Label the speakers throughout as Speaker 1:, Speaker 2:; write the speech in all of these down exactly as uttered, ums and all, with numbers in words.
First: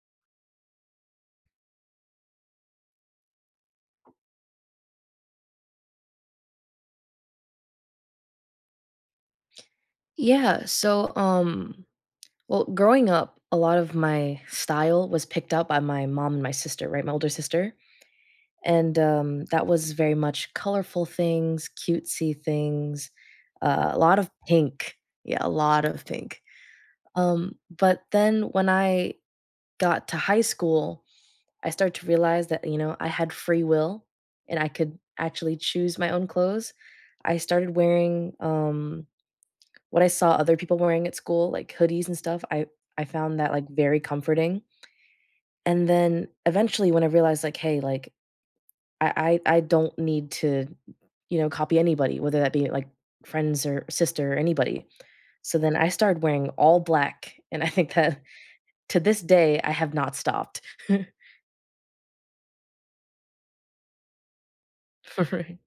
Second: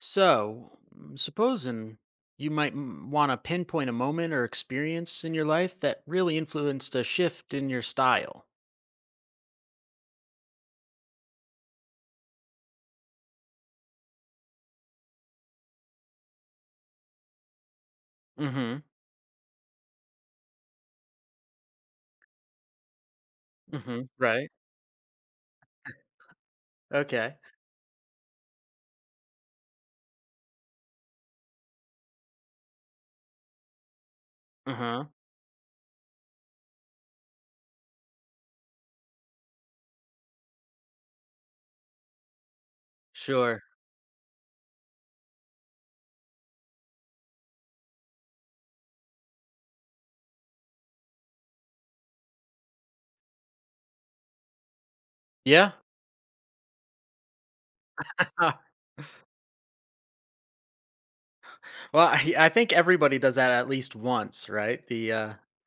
Speaker 1: So, mm, supposing you might want to pinpoint a moment or experience in your life that really influenced a shift in your style.
Speaker 2: Yeah, so um well, growing up, a lot of my style was picked up by my mom and my sister, right? My older sister.
Speaker 1: Mm-hmm.
Speaker 2: And um that was very much colorful things, cutesy things, uh, a
Speaker 1: Mm-hmm.
Speaker 2: lot of
Speaker 1: Right.
Speaker 2: pink. Yeah, a lot of pink.
Speaker 1: Okay.
Speaker 2: Um but then when I got to high school, I started to realize that, you know, I had free will and I could
Speaker 1: Uh-huh.
Speaker 2: actually choose my own clothes. I started wearing um what I saw other people wearing at school, like hoodies and stuff. I I found that,
Speaker 1: Sure.
Speaker 2: like, very comforting, and then eventually when I realized, like, "Hey, like, I I I don't need to, you know, copy anybody, whether that be, like, friends or sister or anybody." So
Speaker 1: Yeah.
Speaker 2: then I started wearing all black, and I think that
Speaker 1: well,
Speaker 2: to this day, I have not stopped.
Speaker 1: I, I think everybody does that at least once, right? The uh
Speaker 2: Right.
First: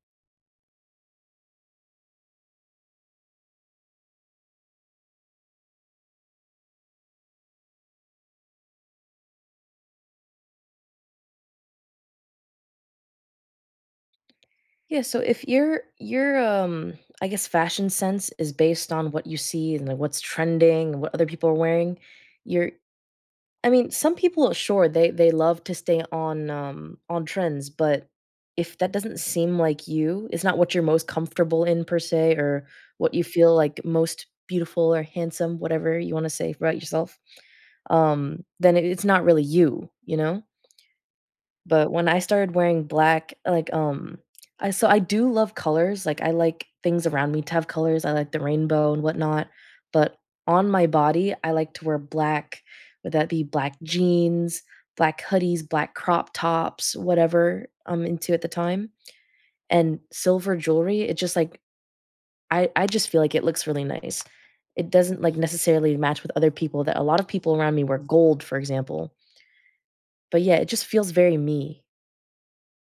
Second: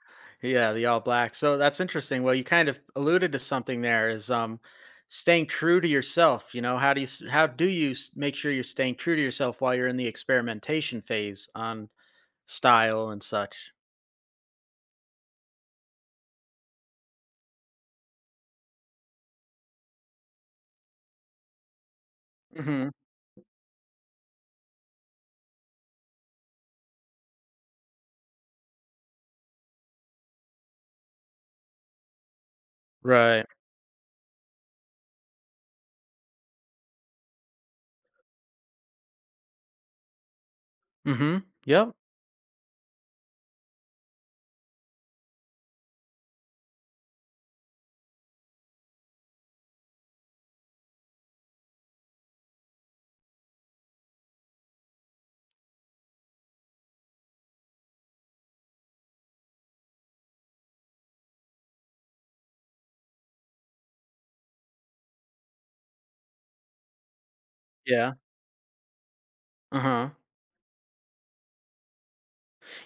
Speaker 1: yeah, the all black. So that's interesting. Well, you kind of alluded to something there is um staying true to yourself, you know, how do you s- how do you s- make sure you're staying true to yourself while you're in the experimentation phase on style and such.
Speaker 2: Yeah, so if your your, um, I guess, fashion sense is based on what you see and, like, what's trending and what other people are wearing, you're
Speaker 1: Mhm.
Speaker 2: I mean, some people, uh, sure, they they love to stay on, um, on trends, but if that doesn't seem like you, it's not what you're most comfortable in per se, or what you
Speaker 1: Right.
Speaker 2: feel like most beautiful or handsome, whatever you wanna say about yourself, um, then it it's not really you, you know?
Speaker 1: Mhm.
Speaker 2: But
Speaker 1: Yep.
Speaker 2: when I started wearing black, like, um I so I do love colors, like, I like things around me to have colors, I like the rainbow and whatnot, but on my body, I like to wear black, whether that be black jeans, black hoodies, black crop tops, whatever I'm into at the time, and silver jewelry. It just, like I I just feel like it looks really nice. It doesn't, like, necessarily match with other people that a lot of people around me wear
Speaker 1: Yeah.
Speaker 2: gold, for example,
Speaker 1: Uh-huh.
Speaker 2: but yeah, it just feels very me.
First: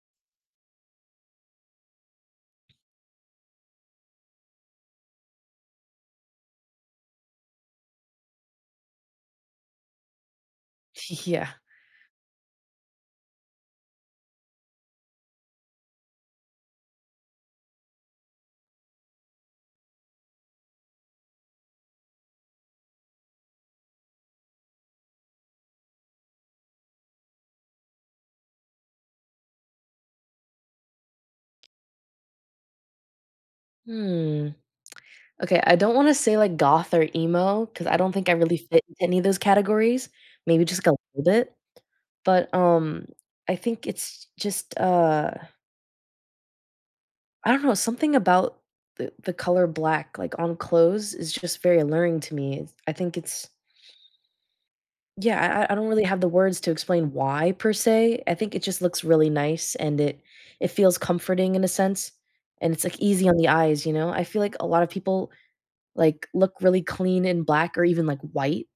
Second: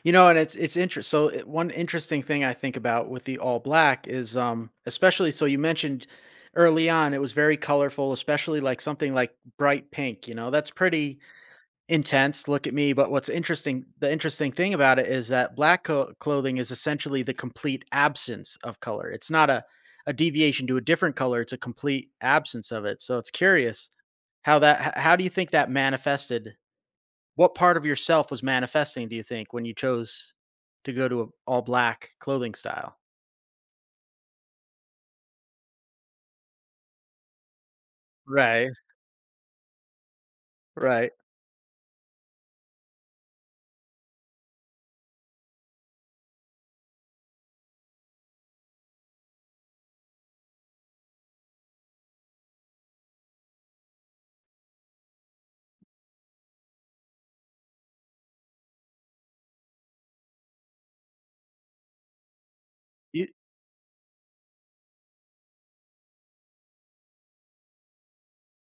Speaker 1: You know, and it's it's interesting. So, it One interesting thing I think about with the all black is, um, especially, so you mentioned early on, it was very colorful, especially, like, something like bright pink, you know, that's pretty
Speaker 2: Yeah.
Speaker 1: intense, look at me. But what's interesting, the interesting thing about it is that black co- clothing is essentially the complete absence of color. It's not a a deviation to a different color, it's a complete absence of it. So it's curious how that h- how do you think that manifested, what part of yourself was manifesting, do you think, when you chose to go to a all black clothing style?
Speaker 2: Hmm. Okay, I don't wanna say, like, goth or emo because I don't think I really
Speaker 1: Right.
Speaker 2: fit into any of those categories, maybe just, like, a
Speaker 1: Right.
Speaker 2: little bit, but, um, I think it's just, uh, I don't know, something about the the color black, like, on clothes is just very alluring to me. It's I think it's yeah, I I don't really have the words to explain why per se. I think it just looks really nice and it it feels comforting in a sense, and it's, like,
Speaker 1: You,
Speaker 2: easy on the eyes, you know? I feel like a lot of people, like, look really clean in black or even, like, white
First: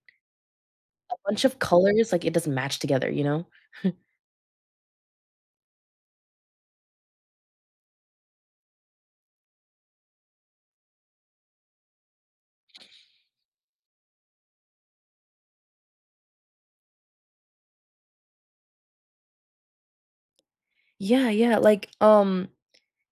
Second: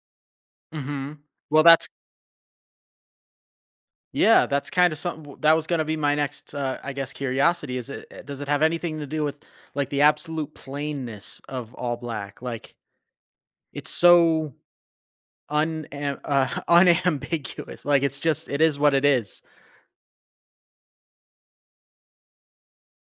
Speaker 1: hmm.
Speaker 2: bunch of
Speaker 1: Well, that's
Speaker 2: colors, like, it doesn't match together, you know?
Speaker 1: yeah, that's kind of something that was going to be my next, uh, I guess, curiosity. Is it uh, does it have anything to do with like the absolute plainness of all black? Like, it's so un uh, unambiguous. Like, it's just it is what it is.
Speaker 2: Yeah, yeah, like, um,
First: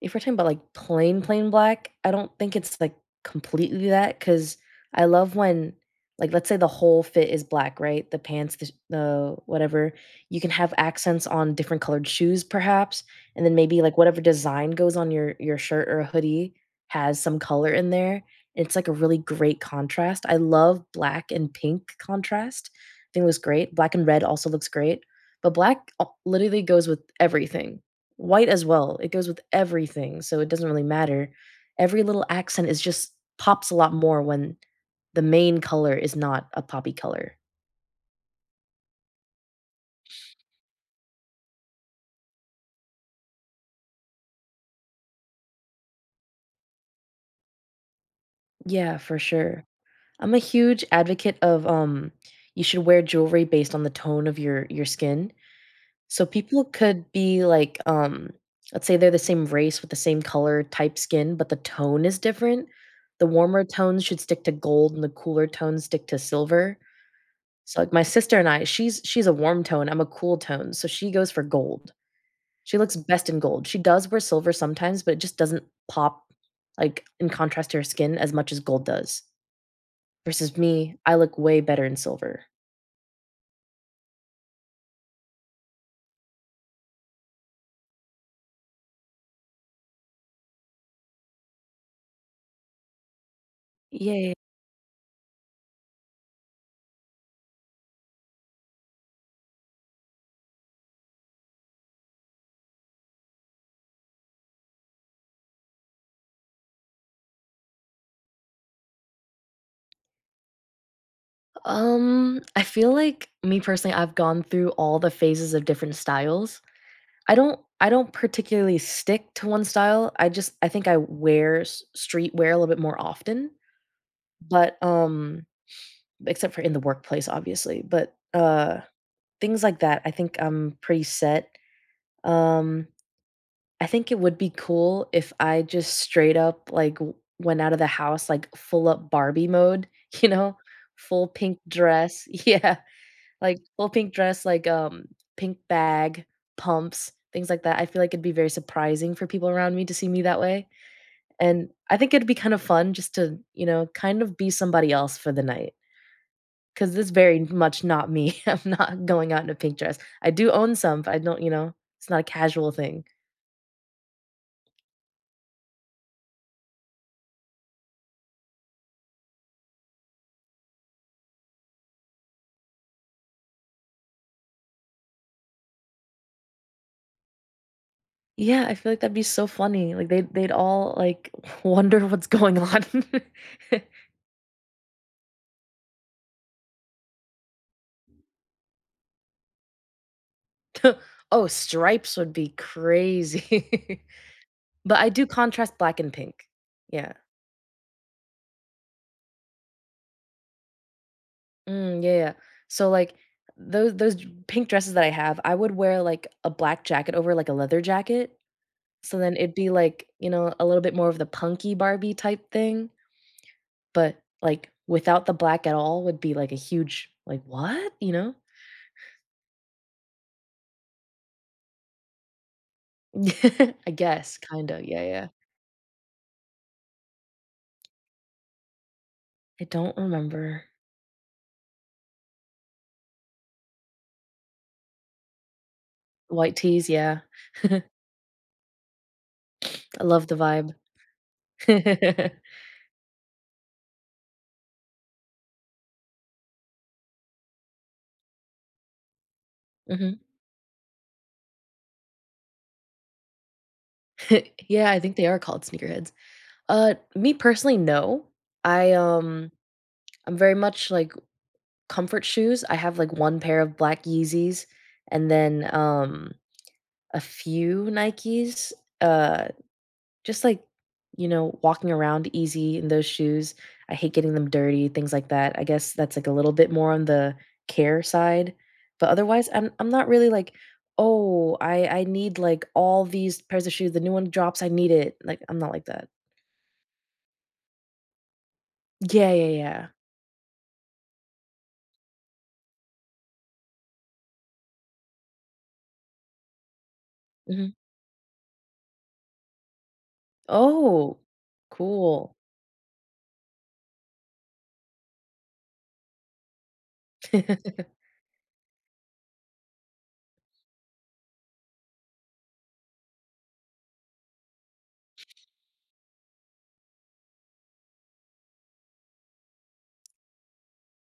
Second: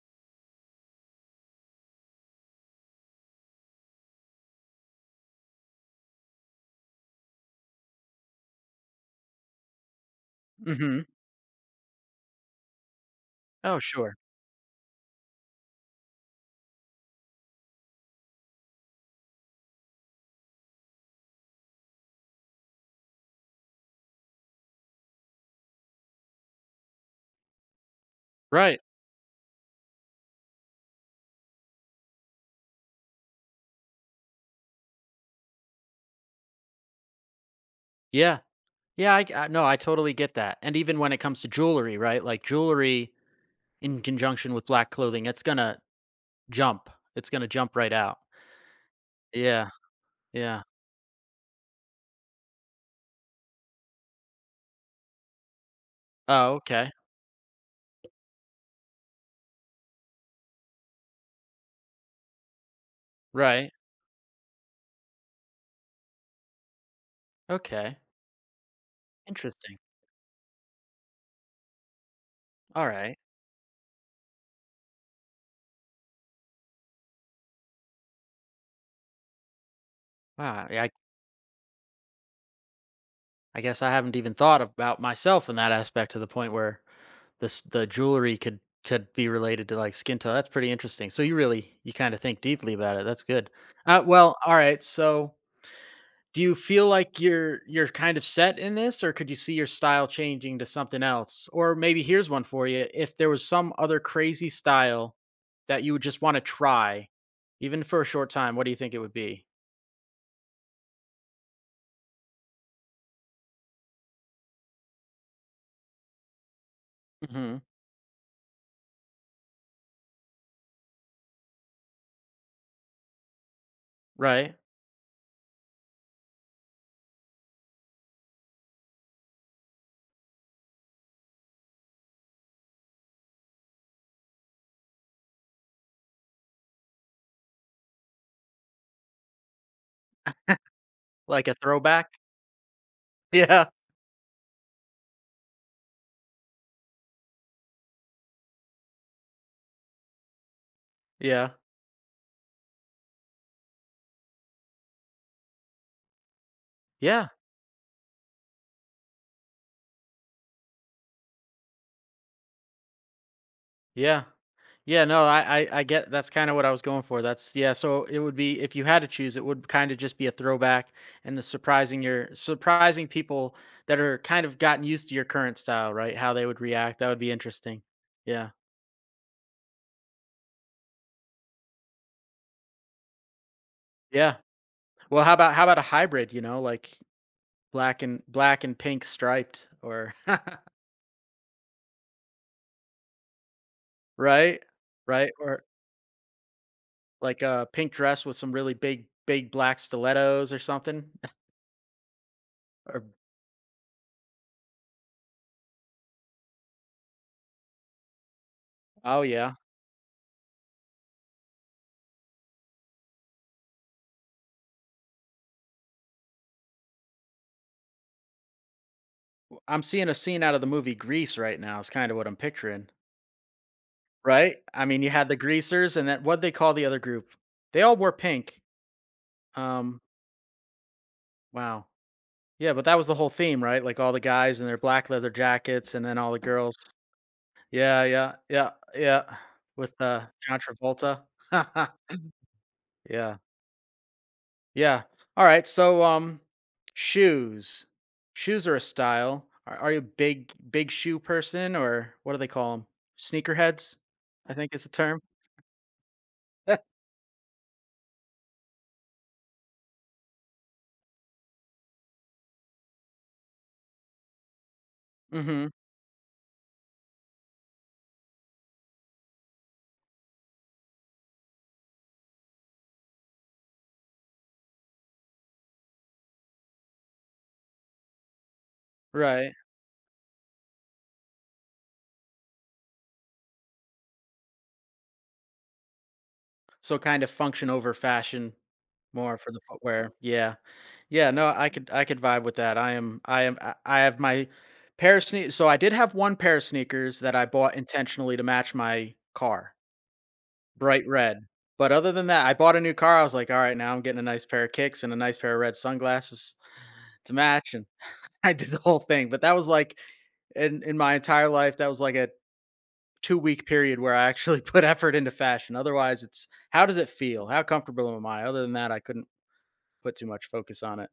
Speaker 2: if we're talking about, like, plain, plain black, I don't think it's, like, completely that because I love when like, let's say the whole fit is black, right? The pants, the sh the whatever. You can have
Speaker 1: Mm-hmm.
Speaker 2: accents on different colored shoes perhaps, and then
Speaker 1: Oh,
Speaker 2: maybe, like,
Speaker 1: sure.
Speaker 2: whatever design goes on your your shirt or a hoodie has some color in there. It's, like, a really great contrast. I love black and pink contrast. I think it looks great. Black and red also looks great, but black, uh, literally goes with everything. White as
Speaker 1: Right.
Speaker 2: well, it goes with everything, so it doesn't really matter. Every little accent is just pops a lot more when the main color is not a poppy color.
Speaker 1: Yeah. Yeah. I, g- I- no, I totally get that. And even when it comes to jewelry, right? Like jewelry in conjunction with black clothing, it's gonna jump. It's gonna jump right out.
Speaker 2: Yeah, for sure.
Speaker 1: Yeah.
Speaker 2: I'm a
Speaker 1: Yeah.
Speaker 2: huge advocate of, um, you should wear jewelry based on the tone of your your skin. So
Speaker 1: Oh,
Speaker 2: people
Speaker 1: okay.
Speaker 2: could be like, um, let's say they're the same race with the same color type skin, but the tone is different. The warmer
Speaker 1: Right.
Speaker 2: tones should stick to gold and the cooler tones stick to silver. So, like,
Speaker 1: Okay.
Speaker 2: my sister and I, she's she's a warm
Speaker 1: Interesting.
Speaker 2: tone, I'm a cool tone, so she goes for gold. She
Speaker 1: All
Speaker 2: looks
Speaker 1: right.
Speaker 2: best in gold. She does wear silver sometimes, but it just doesn't pop, like, in contrast to her skin as much as gold does. Versus
Speaker 1: Wow. Yeah, I,
Speaker 2: me, I look way better in silver.
Speaker 1: I guess I haven't even thought about myself in that aspect to the point where this the jewelry could could be related to like skin tone. That's pretty interesting. So you really, you kind of think deeply about it. That's good. Uh,
Speaker 2: Yeah.
Speaker 1: well, all right. So do you feel like you're you're kind of set in this, or could you see your style changing to something else? Or maybe here's one for you: if there was some other crazy style that you would just want to try, even for a short time, what do you think it would be?
Speaker 2: Um, I feel like me personally, I've gone through all the phases of different styles. I don't
Speaker 1: Hmm.
Speaker 2: I don't particularly stick to one style. I just I think I wear s streetwear a little bit more often,
Speaker 1: Right,
Speaker 2: but, um except for in the workplace, obviously. But uh, things like that, I think I'm pretty set. Um, I think it would be cool if I just straight up like w- went out of the house like full up Barbie mode, you know, full
Speaker 1: like a
Speaker 2: pink
Speaker 1: throwback.
Speaker 2: dress, yeah, like
Speaker 1: Yeah.
Speaker 2: full pink dress, like um, pink bag, pumps, things like that. I feel like it'd be very surprising for people around me to see me that way.
Speaker 1: Yeah.
Speaker 2: And I think it'd be kind of fun just to, you know, kind of be somebody else for the night. 'Cause this
Speaker 1: Yeah.
Speaker 2: very much not me. I'm not going out in a pink dress. I do own some, but I don't you know, it's not a casual thing.
Speaker 1: Yeah. Yeah, no, I I I get that's kinda what I was going for, that's yeah, so it would be, if you had to choose, it would kinda just be a throwback, and the surprising your surprising people that are kind of gotten used to your current style, right? How they would react, that would be interesting. Yeah.
Speaker 2: Yeah, I feel like that'd be so funny. Like, they'd they'd all, like, wonder what's going on.
Speaker 1: Yeah. Well, how about how about a hybrid, you know, like black and black and pink striped or
Speaker 2: Oh, stripes would be crazy.
Speaker 1: right?
Speaker 2: But I do
Speaker 1: Right? Or
Speaker 2: contrast black and pink. Yeah.
Speaker 1: like a pink dress with some really big, big black stilettos or something?
Speaker 2: Mm, yeah, yeah. So,
Speaker 1: Or
Speaker 2: like, those those j pink dresses that I have, I would wear, like, a black jacket over, like, a leather jacket, so
Speaker 1: oh,
Speaker 2: then
Speaker 1: yeah.
Speaker 2: it'd be, like, you know, a little bit more of the punky Barbie type thing. But, like, without the black at all would be, like, a huge, like, "What?" You know?
Speaker 1: I'm seeing a scene out of the movie Grease right now is kinda what I'm picturing,
Speaker 2: I guess,
Speaker 1: right?
Speaker 2: kinda,
Speaker 1: I mean,
Speaker 2: yeah,
Speaker 1: you
Speaker 2: yeah.
Speaker 1: had the greasers and that, what they call the other group? They all wore pink.
Speaker 2: I don't
Speaker 1: Um,
Speaker 2: remember.
Speaker 1: wow. Yeah, but that was the whole theme, right? Like, all the guys in their black leather jackets and then all the
Speaker 2: White
Speaker 1: girls
Speaker 2: teas, yeah. I
Speaker 1: Yeah, yeah, yeah, yeah, with, uh,
Speaker 2: love the
Speaker 1: John
Speaker 2: vibe.
Speaker 1: Travolta. Yeah, yeah. Alright, so, um, shoes. Shoes are a style. Are are you a
Speaker 2: Mhm.
Speaker 1: big big shoe person, or what do they call them? Sneakerheads, I think is the
Speaker 2: Yeah, I think
Speaker 1: term?
Speaker 2: they are called sneakerheads. Uh, me personally, no. I, um I'm very much, like, comfort shoes. I have, like, one pair of black Yeezys and then,
Speaker 1: Mhm.
Speaker 2: um, a few Nikes, uh just like, you know, walking around easy in those shoes. I hate getting them dirty, things like that. I guess that's like a little bit more on the care side. But otherwise,
Speaker 1: Right.
Speaker 2: I'm I'm not really like, "Oh, I I need like all these pairs of shoes. The new one drops, I need it." Like, I'm not like that.
Speaker 1: So kind of function over fashion
Speaker 2: Yeah,
Speaker 1: more
Speaker 2: yeah,
Speaker 1: for the
Speaker 2: yeah.
Speaker 1: footwear. Yeah. Yeah, no, I could I could vibe with that. I am I am I I have my pair of sneakers. So I did have one pair of sneakers that I
Speaker 2: Mhm.
Speaker 1: bought intentionally to match my car, bright
Speaker 2: Oh,
Speaker 1: red. But other than
Speaker 2: cool.
Speaker 1: that, I bought a new car. I was like, all right, now I'm getting a nice pair of kicks and a nice pair of red sunglasses to match. And I did the whole thing. But that was like in in my entire life, that was like a two week period where I actually put effort into fashion. Otherwise, it's how does it feel? How comfortable am I? Other than that, I couldn't put too much focus on it.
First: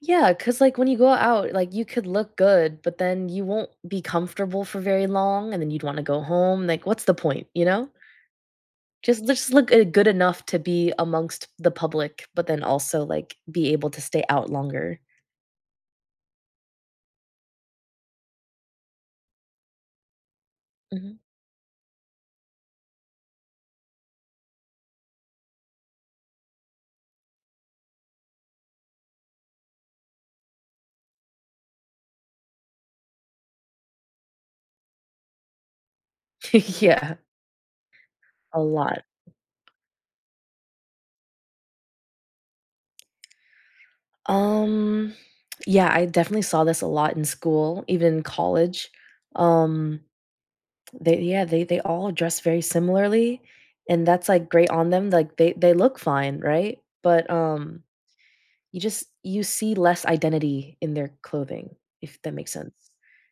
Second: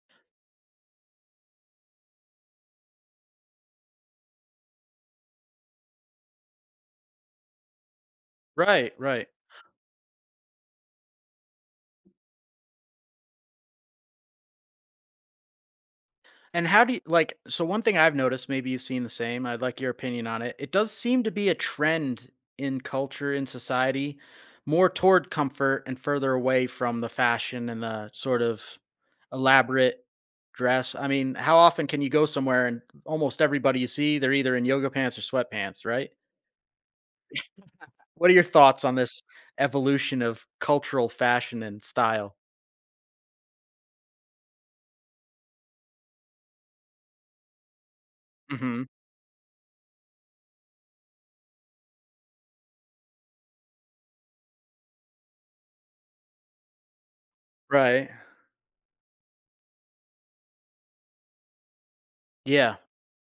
Speaker 2: Yeah, because like when you go out, like you could look good, but then you won't be comfortable for very long and then you'd wanna go home. Like, what's the point, you know?
Speaker 1: Right,
Speaker 2: Just
Speaker 1: right.
Speaker 2: just look, uh, good enough to be amongst the public, but then also, like, be able to stay out longer.
Speaker 1: And how do you like? So, one thing I've noticed, maybe you've seen the same, I'd like your opinion on it. It does
Speaker 2: Mhm.
Speaker 1: seem to be a trend in culture, in society, more toward comfort and further away from the fashion and the sort of elaborate dress. I mean, how often can you go somewhere and almost everybody you see, they're either in yoga pants or sweatpants, right?
Speaker 2: Yeah,
Speaker 1: What are your
Speaker 2: a
Speaker 1: thoughts on
Speaker 2: lot.
Speaker 1: this evolution of cultural fashion and style?
Speaker 2: Um, yeah, I definitely saw this a lot in school, even in
Speaker 1: Mhm.
Speaker 2: college. Um, they yeah, they they all dress very similarly, and that's, like, great on them, like, they they look fine, right? But, um
Speaker 1: Right.
Speaker 2: you just you see less identity in their clothing, if that makes sense.
Speaker 1: Yeah.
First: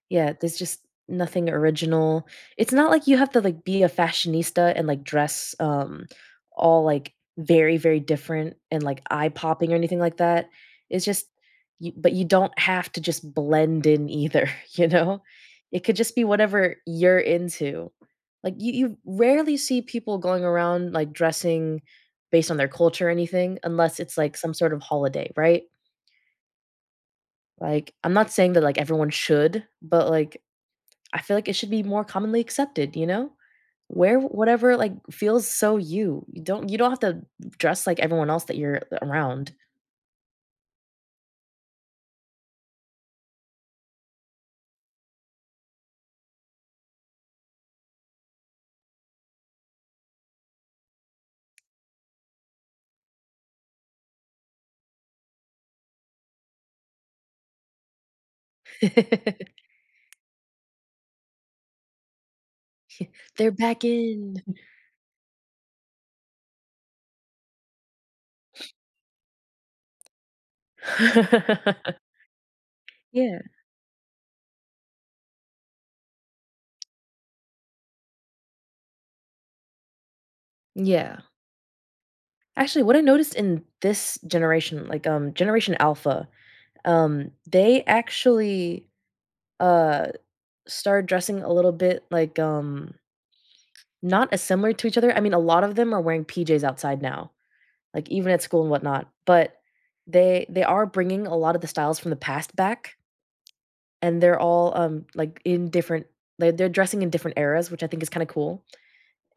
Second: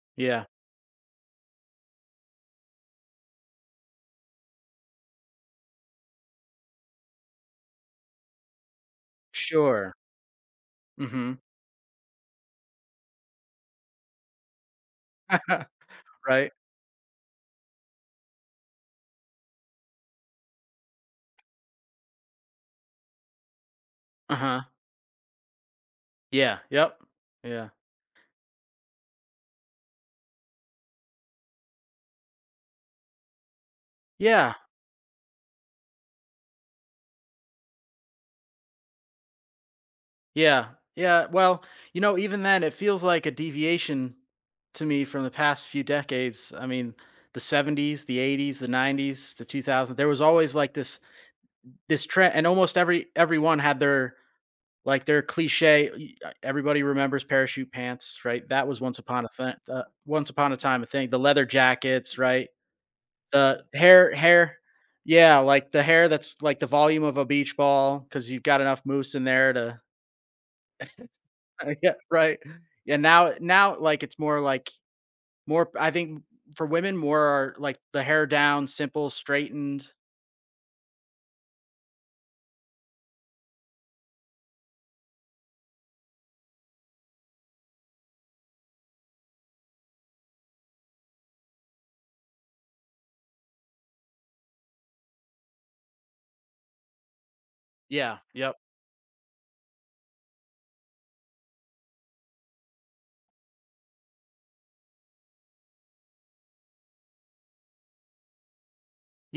Speaker 2: Yeah,
Speaker 1: Yeah.
Speaker 2: there's just nothing original. It's not like you have to, like, be a fashionista and, like, dress, um, all, like, very, very different and, like, eye-popping or
Speaker 1: Sure.
Speaker 2: anything like that. It's just
Speaker 1: Mhm.
Speaker 2: You but you don't have to just blend in either, you know? It could just be
Speaker 1: Right.
Speaker 2: whatever you're into. Like, you you rarely see people going around, like, dressing based on their culture or anything, unless it's, like, some
Speaker 1: Uh-huh.
Speaker 2: sort of holiday, right?
Speaker 1: Yeah. Yep. Yeah.
Speaker 2: Like, I'm not saying that, like, everyone should, but, like, I feel like it should be more commonly accepted, you know? Wear
Speaker 1: Yeah.
Speaker 2: whatever, like, feels so you. You don't you don't have to dress like everyone else that you're around.
Speaker 1: Yeah. Yeah. Well, you know, even then, it feels like a deviation to me from the past few decades. I mean, the seventies, the eighties, the nineties, the two thousands. There was always like this this trend, and almost every everyone had their like, they're cliche e uh, everybody remembers parachute pants, right? That was once upon a
Speaker 2: They're
Speaker 1: thing, uh, once upon a time a thing. The leather jackets, right? The
Speaker 2: back
Speaker 1: hair
Speaker 2: in.
Speaker 1: hair yeah, like, the hair that's, like, the volume of a beach ball because 'cause you've got enough mousse in there to yeah, right. Yeah, now
Speaker 2: Yeah.
Speaker 1: now, like, it's more like more I think for women, more are, like, the hair down, simple, straightened.
Speaker 2: Yeah. Actually, what I noticed in this generation, like, um, Generation Alpha, um, they actually, uh started dressing a little bit like, um, not as similar to each other. I mean, a lot of them are wearing P Js outside now, like
Speaker 1: Yeah,
Speaker 2: even at
Speaker 1: yep.
Speaker 2: school and whatnot. But they they are bringing a lot of the styles from the past back, and they're all um like in different. They're they're dressing in different eras, which I think is kind of cool.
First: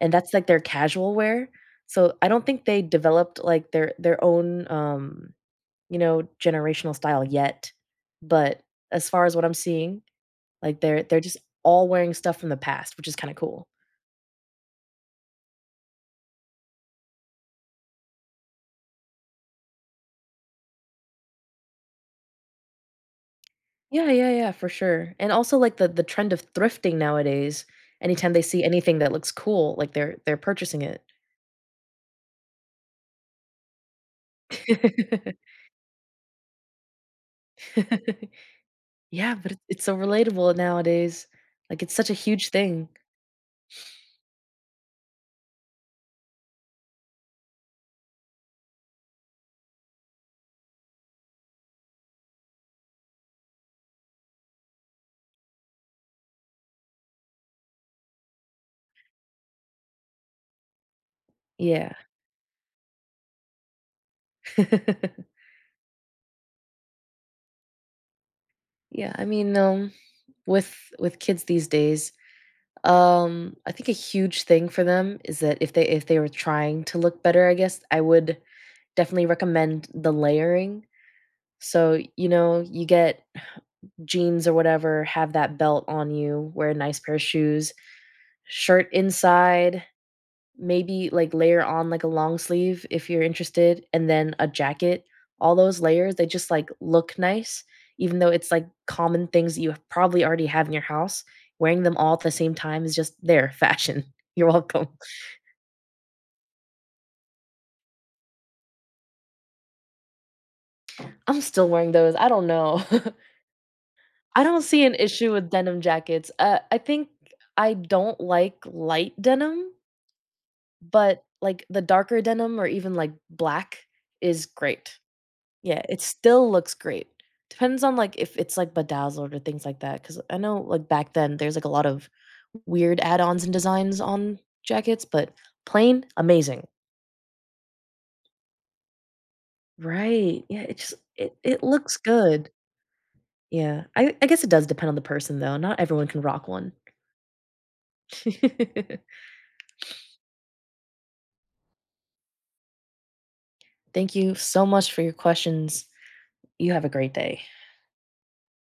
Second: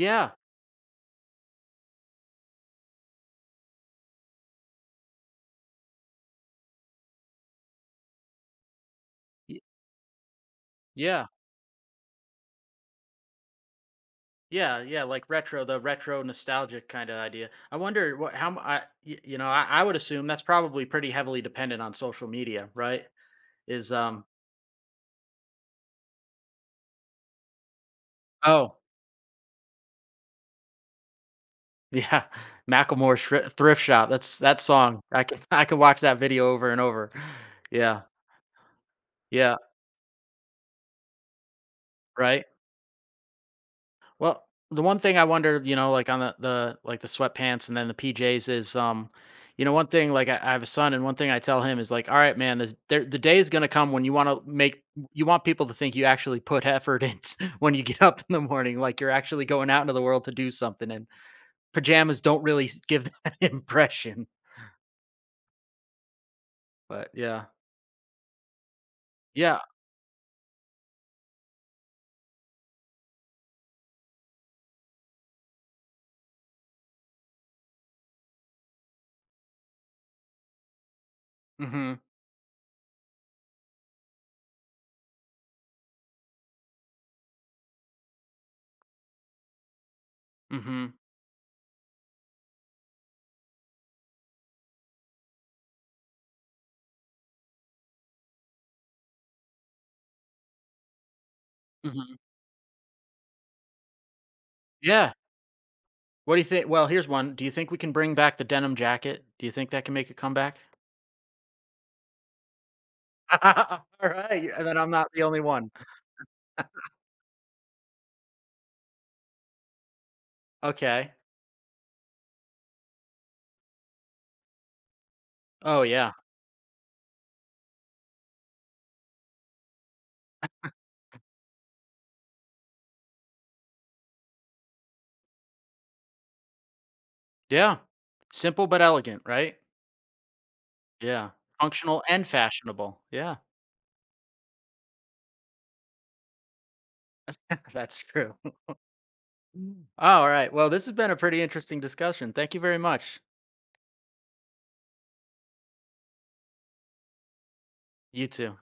Speaker 2: And that's like their casual wear. So I don't think they developed like their their own um you know generational style yet. But as far as what I'm
Speaker 1: y
Speaker 2: seeing, like they're they're
Speaker 1: yeah.
Speaker 2: just all wearing stuff from the past, which is kind of cool.
Speaker 1: Yeah, yeah, like retro, the retro nostalgic kind of idea. I wonder what how m- I y- you know, I, I would assume that's probably pretty heavily dependent on social media, right? Is
Speaker 2: Yeah,
Speaker 1: um
Speaker 2: yeah, yeah, for sure, and also, like, the the trend of thrifting nowadays, anytime they see
Speaker 1: oh
Speaker 2: anything that looks cool, like, they're they're purchasing it.
Speaker 1: yeah, Macklemore Shri- thrift shop. That's that song. I can I can watch that video over and over. Yeah,
Speaker 2: Yeah, but
Speaker 1: yeah,
Speaker 2: it it's so relatable nowadays, like, it's such a
Speaker 1: right.
Speaker 2: huge thing.
Speaker 1: Well, the one thing I wonder, you know, like on the the like the sweatpants and then the P Js is, um, you know, one thing like I, I have a son, and one thing I tell him is like, all right, man, this there, the day is gonna come when you want to make you want people to think you actually put effort in when you get up in the morning, like you're actually going out into the world to do something, and
Speaker 2: Yeah.
Speaker 1: pajamas don't really s- give that impression. But yeah,
Speaker 2: Yeah, I mean,
Speaker 1: yeah,
Speaker 2: um, with with kids these days, um, I think a huge thing for them is that if they if they were trying to look better, I guess, I would definitely recommend the layering.
Speaker 1: mm-hmm,
Speaker 2: So, you know, you get jeans or whatever, have that belt on you, wear a nice pair of shoes, shirt inside,
Speaker 1: mm-hmm,
Speaker 2: maybe, like, layer on, like, a long sleeve if you're interested, and then a jacket. All those layers, they just, like, look nice, even though it's, like, common things that you probably already have in your house. Wearing them all
Speaker 1: mm-hmm.
Speaker 2: at the same time is just their fashion. You're welcome.
Speaker 1: Yeah. What do you think? Well, here's one. Do you think we can bring back the denim jacket? Do you think that can make a comeback?
Speaker 2: I'm still wearing those, I don't know. I
Speaker 1: Alright,
Speaker 2: don't
Speaker 1: and then
Speaker 2: see
Speaker 1: I'm
Speaker 2: an
Speaker 1: not the
Speaker 2: issue
Speaker 1: only
Speaker 2: with
Speaker 1: one.
Speaker 2: denim jackets. Uh, I think I don't like light denim.
Speaker 1: Okay.
Speaker 2: But, like, the darker denim or even, like, black is great. Yeah,
Speaker 1: Oh,
Speaker 2: it
Speaker 1: yeah.
Speaker 2: still looks great. Depends on, like, if it's, like, bedazzled or things like that. Because I know, like, back then, there's, like, a lot of weird add-ons and designs on jackets, but plain, amazing.
Speaker 1: Yeah. Simple but elegant, right?
Speaker 2: Right, yeah, it just
Speaker 1: Yeah.
Speaker 2: it it looks
Speaker 1: Functional and
Speaker 2: good.
Speaker 1: fashionable. Yeah.
Speaker 2: Yeah, I I guess it does depend on the person, though, not everyone can rock one.
Speaker 1: That's true. Alright, well, this has been a pretty interesting discussion. Thank you very much.
Speaker 2: Thank you so much for your questions. You have a great day.
Speaker 1: You too.